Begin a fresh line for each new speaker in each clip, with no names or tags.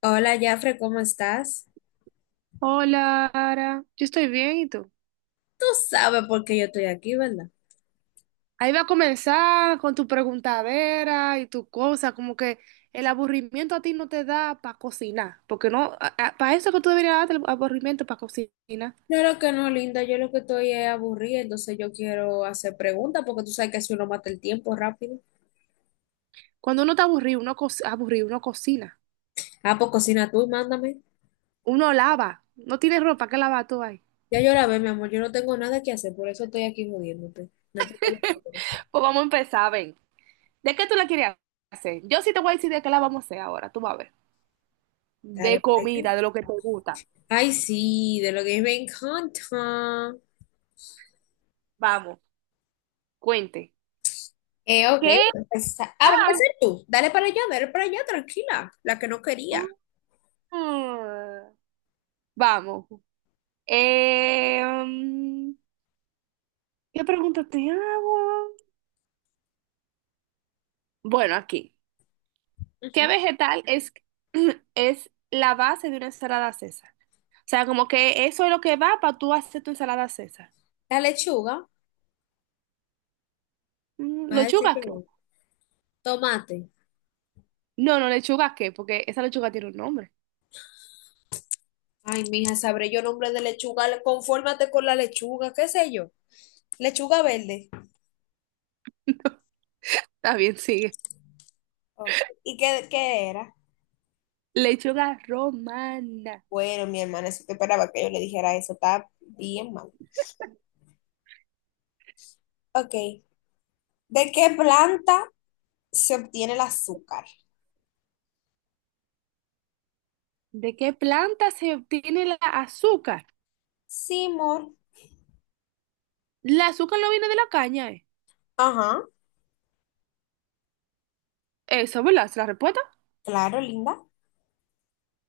Hola, Jafre, ¿cómo estás?
Hola, Ara. Yo estoy bien, ¿y tú?
¿Sabe por qué yo estoy aquí, verdad?
Ahí va a comenzar con tu preguntadera y tu cosa, como que el aburrimiento a ti no te da para cocinar, porque no, para eso que tú deberías darte el aburrimiento para cocinar.
Claro que no, linda, yo lo que estoy es aburrida, entonces yo quiero hacer preguntas porque tú sabes que si uno mata el tiempo rápido.
Cuando uno está aburrido, aburrido, uno cocina,
Ah, pues cocina tú y mándame.
uno lava, no tienes ropa, ¿qué lava tú ahí?
Ya yo la ve, mi amor, yo no tengo nada que hacer, por eso estoy aquí jodiéndote. No es porque yo quiero.
Pues vamos a empezar, ven. ¿De qué tú la querías hacer? Yo sí te voy a decir de qué la vamos a hacer ahora, tú vas a ver.
Dale,
De
pa' allá.
comida, de lo que te gusta.
Ay, sí, de lo que me encanta.
Vamos, cuente.
Ok, voy
¿Qué?
a empezar. Ah, va a
Ah,
empezar tú. Dale para allá, tranquila, la que no quería.
mm. Vamos. Em, ¿Qué pregunta te hago? Bueno, aquí.
Ujú.
¿Qué vegetal es, es la base de una ensalada César? O sea, como que eso es lo que va para tú hacer tu ensalada César.
La lechuga,
Mm,
va a decir
¿lechuga
que
qué?
no. Tomate.
No, no, lechuga qué, porque esa lechuga tiene un nombre.
Ay, mija, sabré yo nombre de lechuga. Confórmate con la lechuga, qué sé yo. Lechuga verde.
Está bien, sigue.
Oh, ¿Y qué era?
Lechuga romana.
Bueno, mi hermana, eso te esperaba que yo le dijera eso. Está bien mal. Ok. ¿De qué planta se obtiene el azúcar?
¿De qué planta se obtiene la azúcar?
Sí, amor.
La azúcar no viene de la caña, ¿eh?
Ajá.
Eso, ¿verdad? ¿Es la respuesta?
Claro, linda.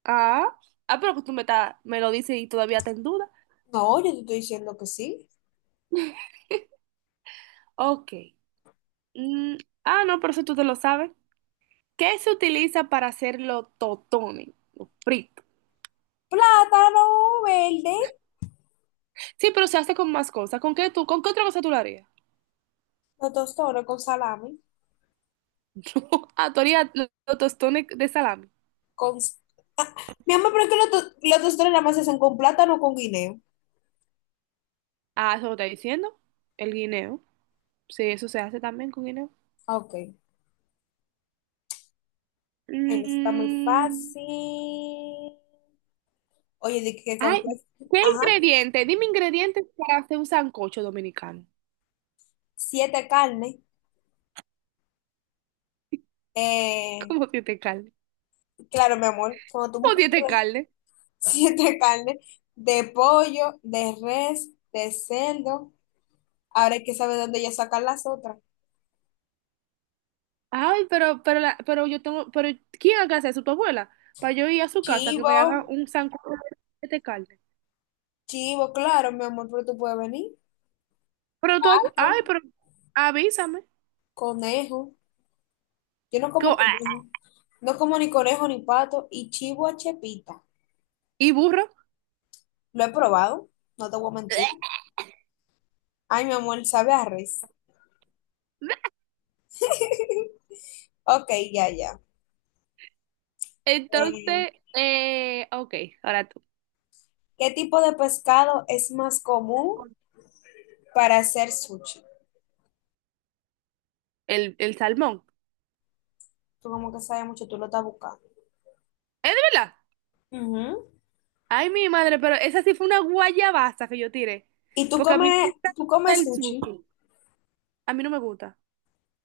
Ah, ah, pero que me lo dices y todavía está en duda.
No, yo te estoy diciendo que sí.
Ok. Mm, ah, no, pero eso tú te lo sabes. ¿Qué se utiliza para hacer los totones? Los fritos.
Plátano verde.
Sí, pero se hace con más cosas. ¿Con qué tú, con qué otra cosa tú lo harías?
Los tostones con salami.
No, ah, tú harías los tostones de salami.
Con... Ah, mi amor, pero es que los tostones nada más se hacen con plátano o con guineo.
Ah, eso lo está diciendo. El guineo. Sí, eso se hace también con guineo.
Ah, Ok. Ay, no está muy
Mm,
fácil. Oye, de que con
ay,
qué,
¿qué
ajá,
ingrediente? Dime ingredientes para hacer un sancocho dominicano.
siete carnes. Eh,
¿Cómo tiene carne?
claro, mi amor, cuando tú me
¿Cómo tiene
compras
carne?
siete carnes de pollo, de res, de cerdo, ahora hay que saber dónde ya sacar las otras.
Ay, pero yo tengo, pero ¿quién haga eso? ¿Tu abuela? Para yo ir a su casa, que me
Chivo,
haga un sancocho de carne.
chivo, claro, mi amor, pero tú puedes venir. Pato,
Ay, pero avísame.
conejo. Yo no como
Ah,
conejo. No como ni conejo ni pato. Y chivo a chepita.
y burro.
Lo he probado, no te voy a mentir. Ay, mi amor, sabe a res. Ok, ya, ya. Eh,
Entonces, ok, ahora tú.
¿Qué tipo de pescado es más común para hacer sushi?
El salmón.
Tú como que sabes mucho, tú lo estás buscando.
¿Es de verdad?
Ujú.
Ay, mi madre, pero esa sí fue una guayabaza que yo tiré.
¿Y tú
Porque a mí sí
comes,
me
tú
gusta
comes
el
sushi?
sushi. A mí no me gusta.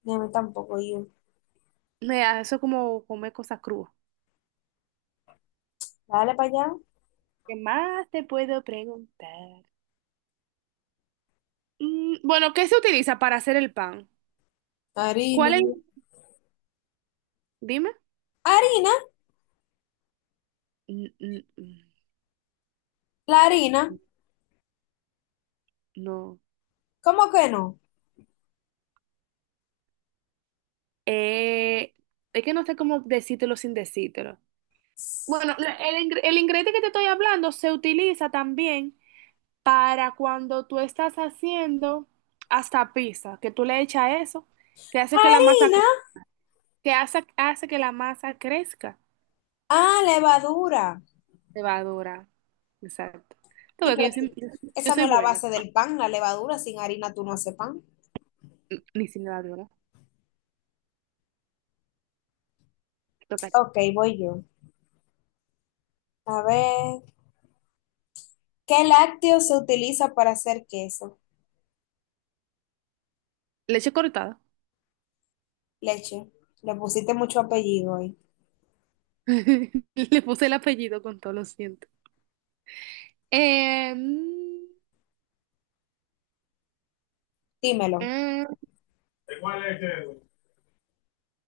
No, a mí tampoco, yo.
Me da eso como comer cosas crudas.
Dale para allá.
¿Qué más te puedo preguntar? Mm, bueno, ¿qué se utiliza para hacer el pan?
Harina.
¿Cuál es? Dime.
¿Harina?
N- n- n-
¿La harina?
No.
¿Cómo que no?
Eh, es que no sé cómo decírtelo sin decírtelo. Bueno, el ingrediente que te estoy hablando se utiliza también para cuando tú estás haciendo hasta pizza, que tú le echas eso, que hace que la masa,
¿Harina?
cre- que hace, hace que la masa crezca.
Ah, levadura.
Cebadora. Exacto. Tú
Sí,
ves que
pero
yo
esa no
soy
es la
buena.
base del pan, la levadura. Sin harina tú no haces pan.
Ni sin levadura. Toca-
Ok, voy yo. A ver, ¿qué lácteo se utiliza para hacer queso?
Leche cortada.
Leche, le pusiste mucho apellido ahí.
Le puse el apellido con todo, lo siento. Mm,
Dímelo.
eh,
¿De cuál es ese?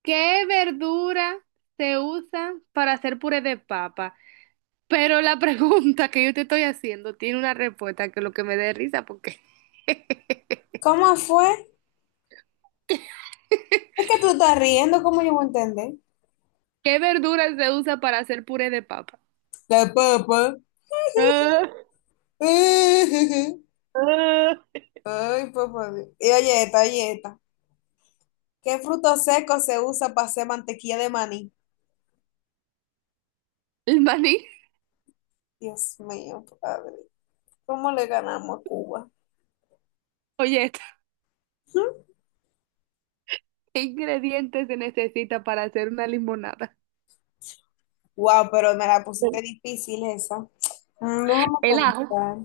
¿qué verdura se usa para hacer puré de papa? Pero la pregunta que yo te estoy haciendo tiene una respuesta que lo que me dé risa porque
¿Cómo fue? Es que tú estás riendo, ¿cómo yo voy a entender?
¿qué verdura se usa para hacer puré de papa?
La papa.
Ah, ah.
Ay, papá. Y oye esta, oye esta. ¿Qué fruto seco se usa para hacer mantequilla de maní?
El maní.
Dios mío, padre. ¿Cómo le ganamos a Cuba?
Oye, esta, ¿qué ingredientes se necesita para hacer una limonada?
Wow, pero me la pusiste difícil esa. Déjame
El ajo.
pensar.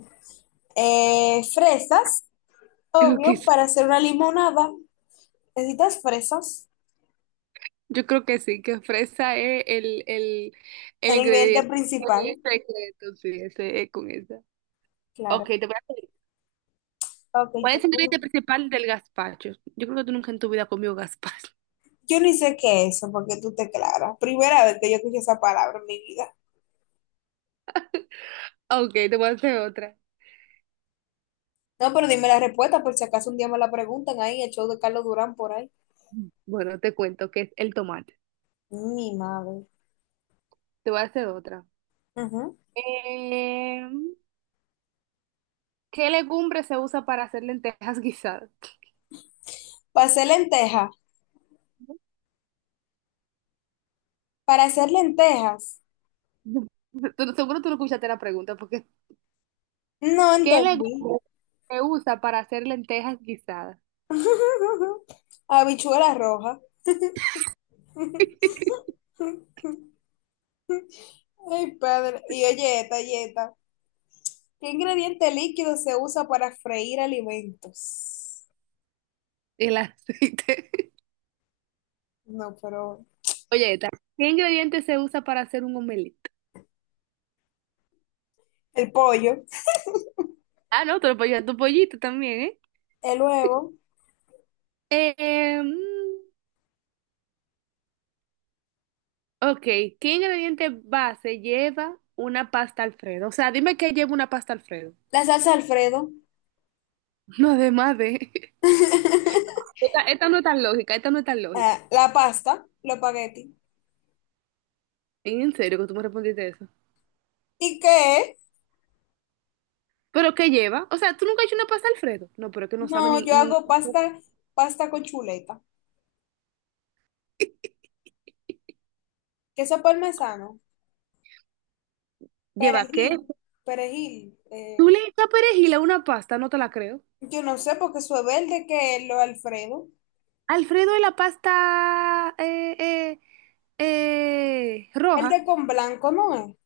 Fresas,
Creo que
obvio,
sí.
para hacer una limonada. Necesitas fresas,
Yo creo que sí, que fresa es el
el ingrediente
ingrediente
principal,
secreto, sí, ese es con esa. Ok,
claro.
te voy a pedir.
Ok,
¿Cuál es el ingrediente principal del gazpacho? Yo creo que tú nunca en tu vida has comido gazpacho.
yo ni sé qué es eso, porque tú te claras. Primera vez que yo escuché esa palabra en mi vida.
Ok, te voy a hacer otra.
No, pero dime la respuesta, por si acaso un día me la preguntan ahí, el show de Carlos Durán por ahí.
Bueno, te cuento que es el tomate.
Mi madre.
Te voy a hacer otra.
Ujú.
Eh, ¿Qué legumbre se usa para hacer lentejas guisadas?
Para hacer lentejas, para hacer lentejas.
No. Seguro tú no escuchaste la pregunta, porque
No
¿qué
entendí.
legumbre se usa para hacer lentejas guisadas?
Habichuela roja. Ay, padre. Y oye, esta, y esta. ¿Qué ingrediente líquido se usa para freír alimentos?
El aceite.
No, pero
Oye, ¿qué ingrediente se usa para hacer un omelette?
el pollo,
Ah, no, te lo puedes llevar tu pollito también, ¿eh?
el huevo,
Mm, ok, ¿qué ingrediente base lleva una pasta Alfredo? O sea, dime qué lleva una pasta Alfredo.
la salsa Alfredo,
No, además de... Esta no es tan lógica, esta no es tan
ah,
lógica.
la pasta, los espagueti.
¿En serio que tú me respondiste eso?
¿Y qué?
¿Pero qué lleva? O sea, ¿tú nunca has hecho una pasta Alfredo? No, pero es que no sabe
No,
ni...
yo
ni...
hago pasta, pasta con chuleta, queso parmesano,
¿Lleva qué?
perejil, perejil.
¿Tú
eh,
le echas perejil a una pasta? No te la creo.
yo no sé porque eso es verde que es lo Alfredo.
Alfredo de la pasta
El
roja.
de con blanco, ¿no es?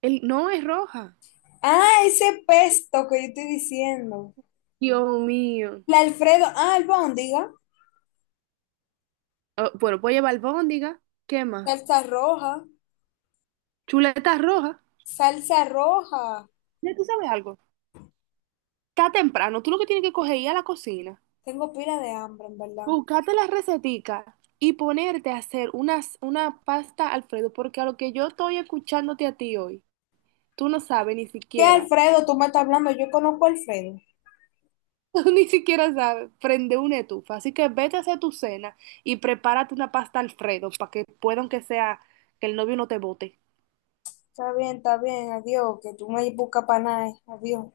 El, no es roja.
Ah, ese pesto que yo estoy diciendo.
Dios mío.
La Alfredo, ah, albóndiga.
Oh, bueno, puedo llevar albóndiga. ¿Qué más?
Salsa roja,
Chuletas rojas.
salsa roja.
Ya tú sabes algo. Está temprano. Tú lo que tienes que coger es ir a la cocina.
Tengo pila de hambre, en verdad.
Buscarte las receticas y ponerte a hacer una pasta Alfredo. Porque a lo que yo estoy escuchándote a ti hoy, tú no sabes ni
¿Qué
siquiera
Alfredo? Tú me estás hablando, yo conozco a Alfredo.
tú ni siquiera sabes, prende una estufa. Así que vete a hacer tu cena y prepárate una pasta Alfredo para que pueda, aunque sea, que el novio no te bote.
Está bien, adiós, que tú me buscas para nada, eh. Adiós.